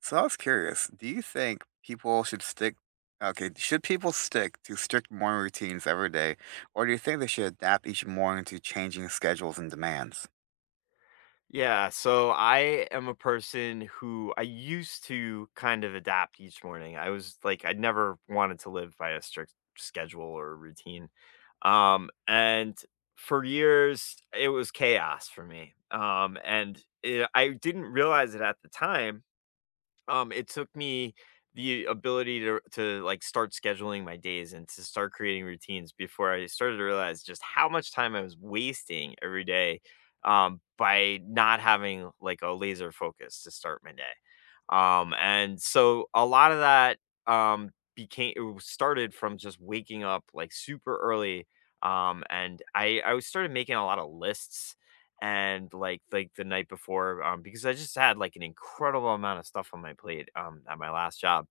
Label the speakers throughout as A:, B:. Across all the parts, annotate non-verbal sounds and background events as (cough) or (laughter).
A: So I was curious, do you think people should should people stick to strict morning routines every day, or do you think they should adapt each morning to changing schedules and demands?
B: Yeah, so I am a person who I used to kind of adapt each morning. I was like, I never wanted to live by a strict schedule or routine. And for years, it was chaos for me. I didn't realize it at the time it took me the ability to, like, start scheduling my days and to start creating routines before I started to realize just how much time I was wasting every day, by not having, like, a laser focus to start my day. And so a lot of that, became it was started from just waking up like super early. And I was started making a lot of lists and like the night before because I just had like an incredible amount of stuff on my plate at my last job,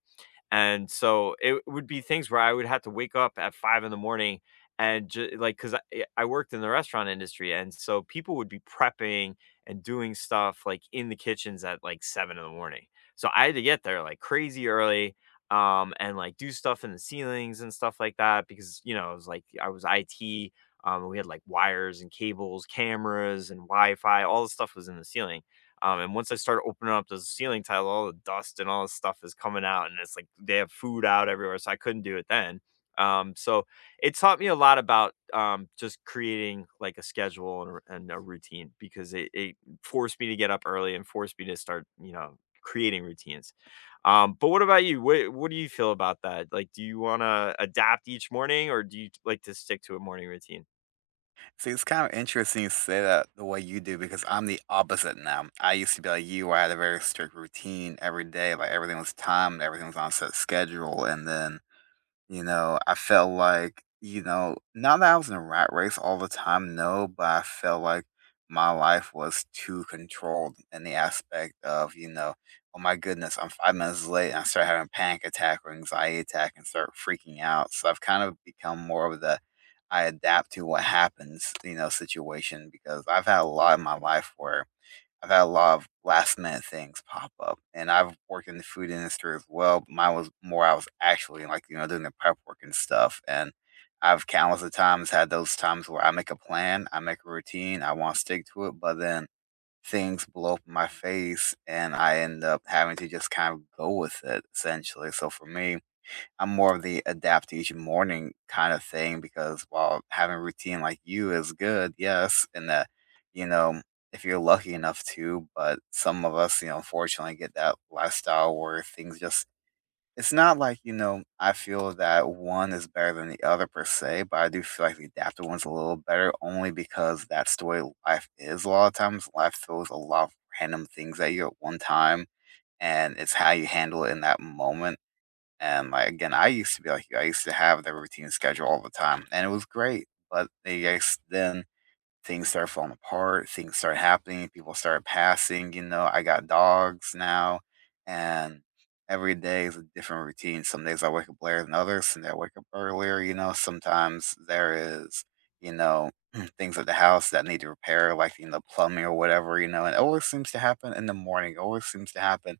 B: and so it would be things where I would have to wake up at 5 in the morning and ju like, cause I eh, I worked in the restaurant industry, and so people would be prepping and doing stuff, like, in the kitchens at, like, 7 in the morning. So I had to get there, like, crazy early, and, like, do stuff in the ceilings and stuff like that because, you know, it was like I was IT, and we had, like, wires and cables, cameras and Wi-Fi, all the stuff was in the ceiling. And once I start opening up those ceiling tiles, all the dust and all this stuff is coming out, and it's like they have food out everywhere, so I couldn't do it then. So it taught me a lot about just creating like a schedule and a routine because it forced me to get up early and forced me to start, you know, creating routines. But what about you? What do you feel about that? Like, do you want to adapt each morning, or do you like to stick to a morning routine?
A: See, it's kind of interesting you say that the way you do because I'm the opposite now. I used to be like you, where I had a very strict routine every day, like everything was timed, everything was on set schedule, and then I felt like, not that I was in a rat race all the time, no, but I felt like my life was too controlled in the aspect of, oh my goodness, I'm 5 minutes late and I start having a panic attack or anxiety attack and start freaking out. So I've kind of become more of the I adapt to what happens, situation because I've had a lot in my life where I've had a lot of last minute things pop up, and I've worked in the food industry as well. But mine was more I was actually like doing the prep work and stuff, and I've countless of times had those times where I make a plan, I make a routine, I want to stick to it, but then things blow up in my face, and I end up having to just kind of go with it essentially. So for me, I'm more of the adapt to each morning kind of thing because while having a routine like you is good, yes, and that, you know, if you're lucky enough to, but some of us, unfortunately get that lifestyle where things just, it's not like, I feel that one is better than the other per se, but I do feel like the adaptive one's a little better only because that's the way life is. A lot of times life throws a lot of random things at you at one time and it's how you handle it in that moment and, like, again, I used to be like you, I used to have the routine schedule all the time, and it was great, but the I s then things started falling apart, things started happening, people started passing, I got dogs now, and every day is a different routine. Some days I wake up later than others, some days I wake up earlier, sometimes there is, you know, (clears throat) things at the house that need to repair, like, plumbing or whatever, and it always seems to happen in the morning, it always seems to happen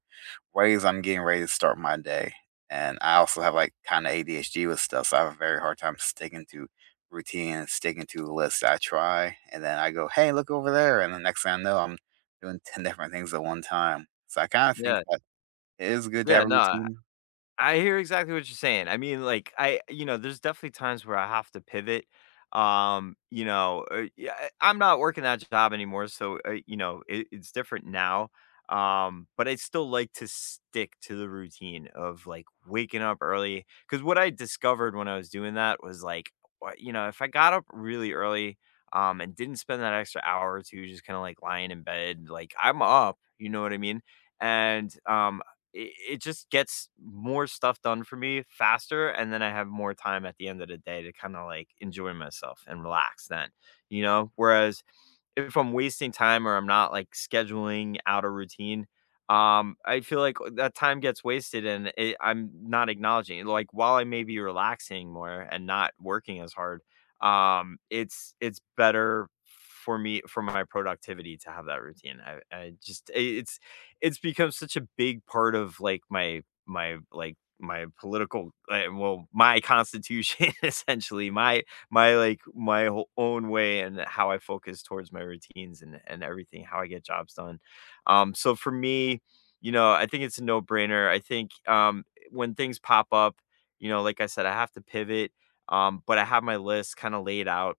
A: ways I'm getting ready to start my day. And I also have like kind of ADHD with stuff, so I have a very hard time sticking to routine and sticking to lists. I try, and then I go, "Hey, look over there," and the next thing I know, I'm doing ten different things at one time. So I kind of think
B: Yeah.
A: that it is good to
B: Yeah.
A: have a
B: No.
A: routine.
B: I hear exactly what you're saying. I mean, like I, you know, there's definitely times where I have to pivot. I'm not working that job anymore, so you know, it's different now. But I still like to stick to the routine of like waking up early because what I discovered when I was doing that was like, you know, if I got up really early, and didn't spend that extra hour or two just kind of like lying in bed, like I'm up, you know what I mean? And It just gets more stuff done for me faster, and then I have more time at the end of the day to kinda, like, enjoy myself and relax then, you know? Whereas if I'm wasting time or I'm not, like, scheduling out a routine, I feel like that time gets wasted and it I'm not acknowledging it. Like, while I may be relaxing more and not working as hard, it's better for me for my productivity to have that routine. I just I It's become such a big part of like my like my political well my constitution (laughs) essentially my my whole own way and how I focus towards my routines and everything how I get jobs done, so for me, you know, I think it's a no brainer. I think when things pop up, you know, like I said, I have to pivot. But I have my list kind of laid out,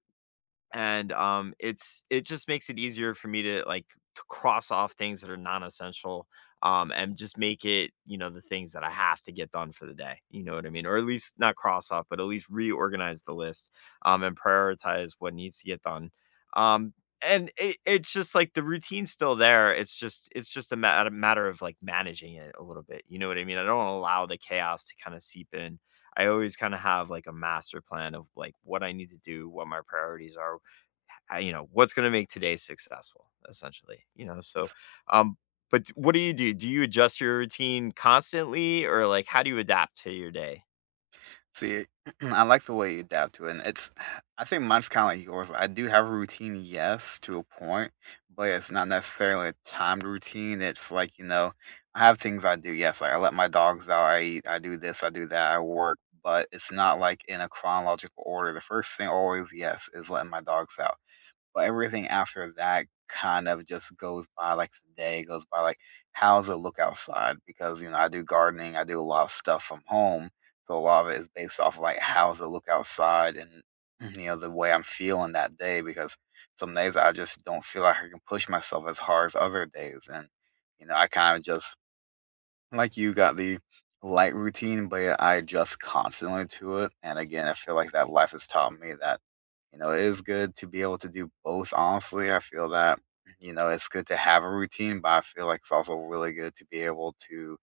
B: and it's it just makes it easier for me to like to cross off things that are non-essential, and just make it, you know, the things that I have to get done for the day, you know what I mean, or at least not cross off but at least reorganize the list, and prioritize what needs to get done. um and it's just like the routine's still there. It's just it's just a matter of like managing it a little bit, you know what I mean. I don't allow the chaos to kind of seep in. I always kind of have like a master plan of like what I need to do, what my priorities are, you know, what's going to make today successful essentially, you know. So um but what do you do? Do you adjust your routine constantly, or like how do you adapt to your day?
A: See, (clears throat) I like the way you adapt to it. And it's, (sighs) I think mine's kind of like yours. I do have a routine, yes, to a point, but it's not necessarily a timed routine. It's like, I have things I do. Yes, like I let my dogs out. I eat. I do this. I do that. I work. But it's not like in a chronological order. The first thing always, yes, is letting my dogs out. But everything after that kind of just goes by like the day goes by like how's it look outside? Because you know, I do gardening, I do a lot of stuff from home. So a lot of it is based off of like how's it look outside and (clears throat) the way I'm feeling that day because some days I just don't feel like I can push myself as hard as other days and I kind of just like you got the light routine, but I adjust constantly to it. And again, I feel like that life has taught me that, it is good to be able to do both. Honestly, I feel that, it's good to have a routine, but I feel like it's also really good to be able to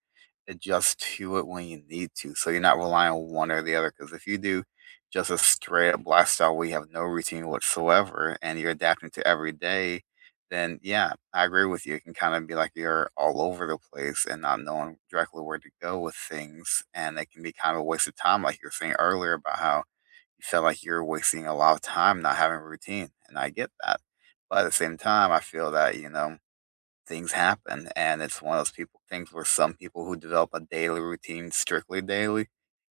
A: adjust to it when you need to. So you're not relying on one or the other. Because if you do just a straight up lifestyle where you have no routine whatsoever and you're adapting to every day, then yeah, I agree with you. It can kind of be like you're all over the place and not knowing directly where to go with things. And it can be kind of a waste of time, like you were saying earlier about how you felt like you're wasting a lot of time not having a routine. And I get that. But at the same time, I feel that, things happen, and it's one of those people things where some people who develop a daily routine strictly daily,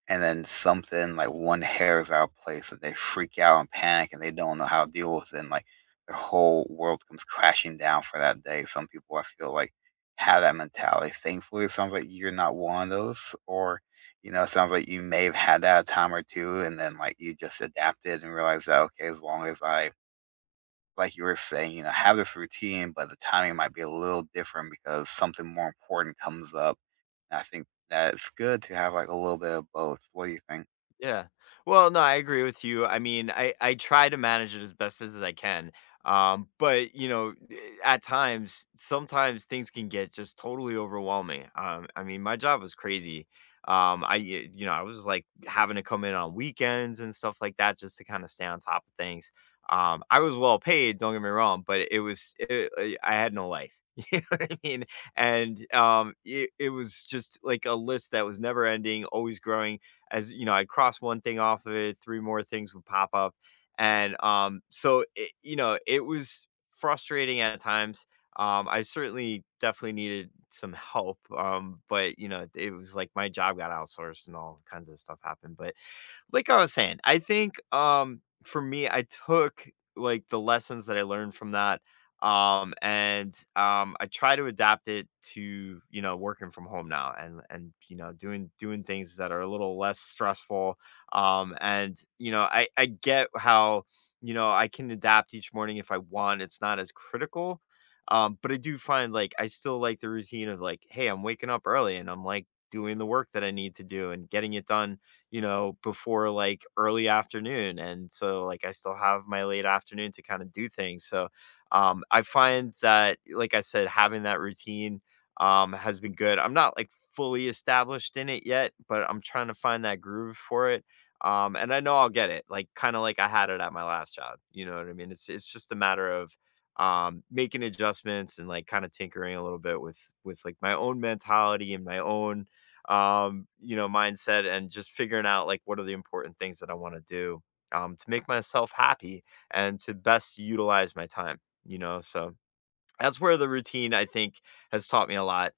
A: and then something like one hair is out of place and they freak out and panic and they don't know how to deal with it, and like their whole world comes crashing down for that day. Some people I feel like have that mentality. Thankfully, it sounds like you're not one of those, or it sounds like you may have had that a time or two, and then like you just adapted and realized that okay, as long as I like you were saying, have this routine, but the timing might be a little different because something more important comes up. And I think that it's good to have like a little bit of both. What do you think?
B: Yeah. Well, no, I agree with you. I mean, I try to manage it as best as I can. But you know, at times, sometimes things can get just totally overwhelming. I mean, my job was crazy. You know, I was like having to come in on weekends and stuff like that just to kind of stay on top of things. I was well paid, don't get me wrong, but it was it, eh, I had no life. (laughs) You know what I mean? It was just like a list that was never ending, always growing, as you know, I'd cross one thing off of it, three more things would pop up. And so it, you know, it was frustrating at times. I certainly definitely needed some help. But you know, it was like my job got outsourced and all kinds of stuff happened. But like I was saying, I think, for me, I took, like, the lessons that I learned from that, and I try to adapt it to, you know, working from home now, and, you know, doing things that are a little less stressful, and, you know, I get how, you know, I can adapt each morning if I want. It's not as critical, but I do find, like, I still like the routine of, like, "Hey, I'm waking up early, and I'm, like, doing the work that I need to do and getting it done, you know, before like early afternoon." And so like I still have my late afternoon to kind of do things. So I find that, like I said, having that routine has been good. I'm not like fully established in it yet, but I'm trying to find that groove for it. And I know I'll get it, like kind of like I had it at my last job. You know what I mean? It's just a matter of making adjustments and like kind of tinkering a little bit with like my own mentality and my own you know, mindset, and just figuring out like what are the important things that I want to do, to make myself happy and to best utilize my time, you know. So that's where the routine, I think, has taught me a lot.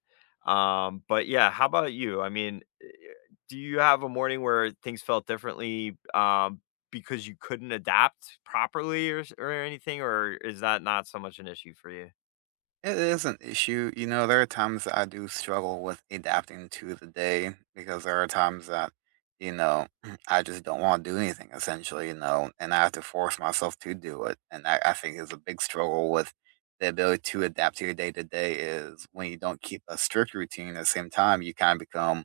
B: But yeah, how about you? I mean, do you have a morning where things felt differently because you couldn't adapt properly, or anything, or is that not so much an issue for you?
A: It is an issue. You know, there are times that I do struggle with adapting to the day because there are times that, you know, (clears throat) I just don't want to do anything essentially, and I have to force myself to do it. And I think is a big struggle with the ability to adapt to your day to day is when you don't keep a strict routine at the same time, you kind of become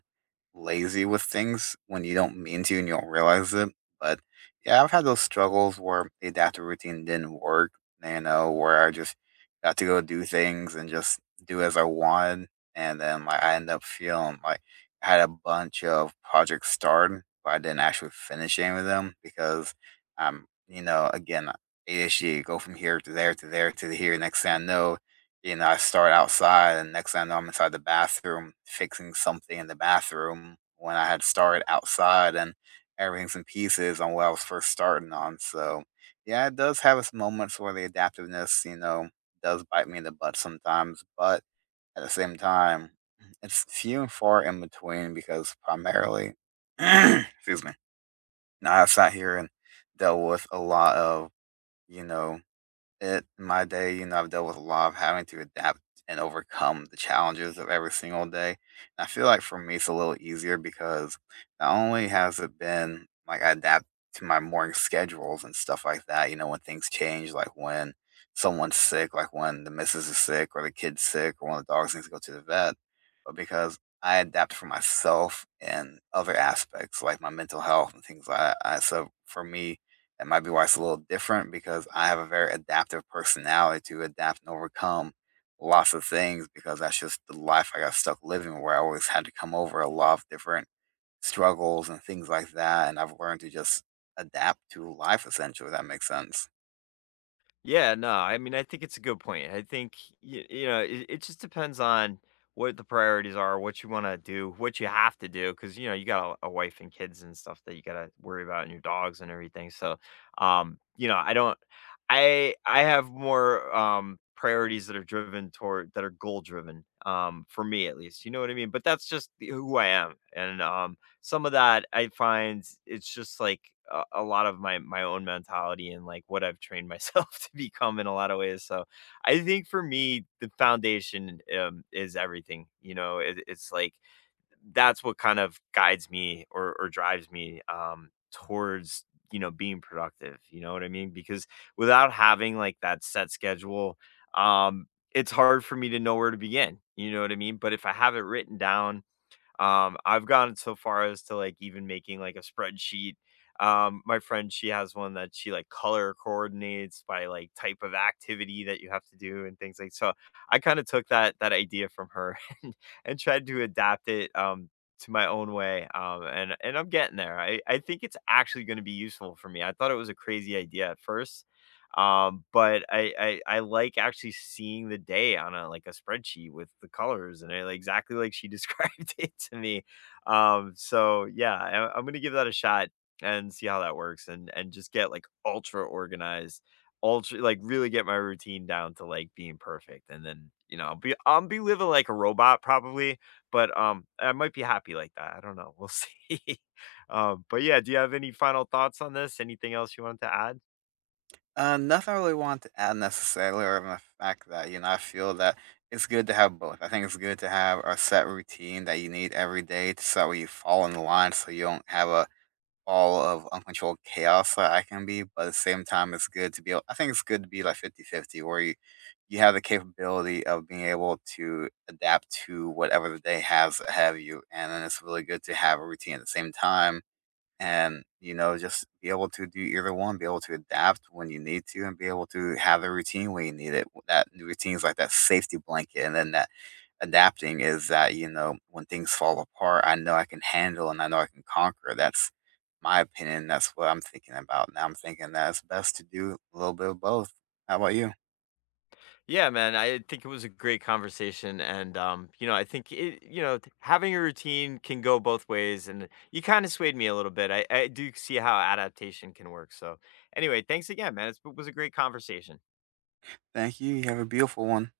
A: lazy with things when you don't mean to and you don't realize it. But yeah, I've had those struggles where the adaptive routine didn't work, where I just got to go do things and just do as I wanted, and then, like, I ended up feeling like I had a bunch of projects started, but I didn't actually finish any of them because I'm, again, ADHD, go from here to here. Next thing I know, I start outside, and next thing I know, I'm inside the bathroom fixing something in the bathroom when I had started outside, and everything's in pieces on what I was first starting on. So, yeah, it does have its moments where the adaptiveness, does bite me in the butt sometimes, but at the same time, it's few and far in between because primarily, (clears throat) excuse me, now I've sat here and dealt with a lot of, you know, it in my day, I've dealt with a lot of having to adapt and overcome the challenges of every single day. And I feel like for me, it's a little easier because not only has it been like I adapt to my morning schedules and stuff like that, when things change, like when someone's sick, like when the missus is sick or the kid's sick or one of the dogs needs to go to the vet, but because I adapt for myself and other aspects like my mental health and things like that. So for me, that might be why it's a little different because I have a very adaptive personality to adapt and overcome lots of things because that's just the life I got stuck living where I always had to come over a lot of different struggles and things like that. And I've learned to just adapt to life essentially, if that makes sense.
B: Yeah, no, I mean, I think it's a good point. I think you know, it just depends on what the priorities are, what you want to do, what you have to do, because you know you got a wife and kids and stuff that you got to worry about, and your dogs and everything. So, you know, I don't, I have more priorities that are driven toward, that are goal driven, for me at least. You know what I mean? But that's just who I am, and some of that I find it's just like a lot of my my own mentality and like what I've trained myself (laughs) to become in a lot of ways. So I think for me, the foundation is everything. You know, it's like that's what kind of guides me or drives me towards, you know, being productive. You know what I mean? Because without having like that set schedule, um, it's hard for me to know where to begin. You know what I mean? But if I have it written down, I've gone so far as to like even making like a spreadsheet. My friend, she has one that she like color coordinates by like type of activity that you have to do and things like so. I kind of took that idea from her (laughs) and, and tried to adapt it to my own way. And I'm getting there. I think it's actually gonna be useful for me. I thought it was a crazy idea at first, but I like actually seeing the day on a like a spreadsheet with the colors and it, like, exactly like she (laughs) described it to me. So yeah, I'm gonna give that a shot and see how that works, and just get like ultra organized, ultra like really get my routine down to like being perfect, and then you know I'll be living like a robot probably, but I might be happy like that. I don't know. We'll (laughs) see. But yeah, do you have any final thoughts on this? Anything else you wanted to add?
A: Nothing I really want to add necessarily, or even the fact that, I feel that it's good to have both. I think it's good to have a set routine that you need every day to so that way you fall in line so you don't have a ball of uncontrolled chaos that I can be, but at the same time, it's good to be able I think it's good to be like 50-50, where you have the capability of being able to adapt to whatever the day has ahead of you, and then it's really good to have a routine at the same time. And just be able to do either one, be able to adapt when you need to, and be able to have a routine when you need it. That routine is like that safety blanket, and then that adapting is that, when things fall apart I know I can handle and I know I can conquer. That's my opinion. That's what I'm thinking about now. I'm thinking that it's best to do a little bit of both. How about you?
B: Yeah, man. I think it was a great conversation, and you know, I think you know, having a routine can go both ways, and you kind of swayed me a little bit. I do see how adaptation can work. So, anyway, thanks again, man. It was a great conversation.
A: Thank you. You have a beautiful one.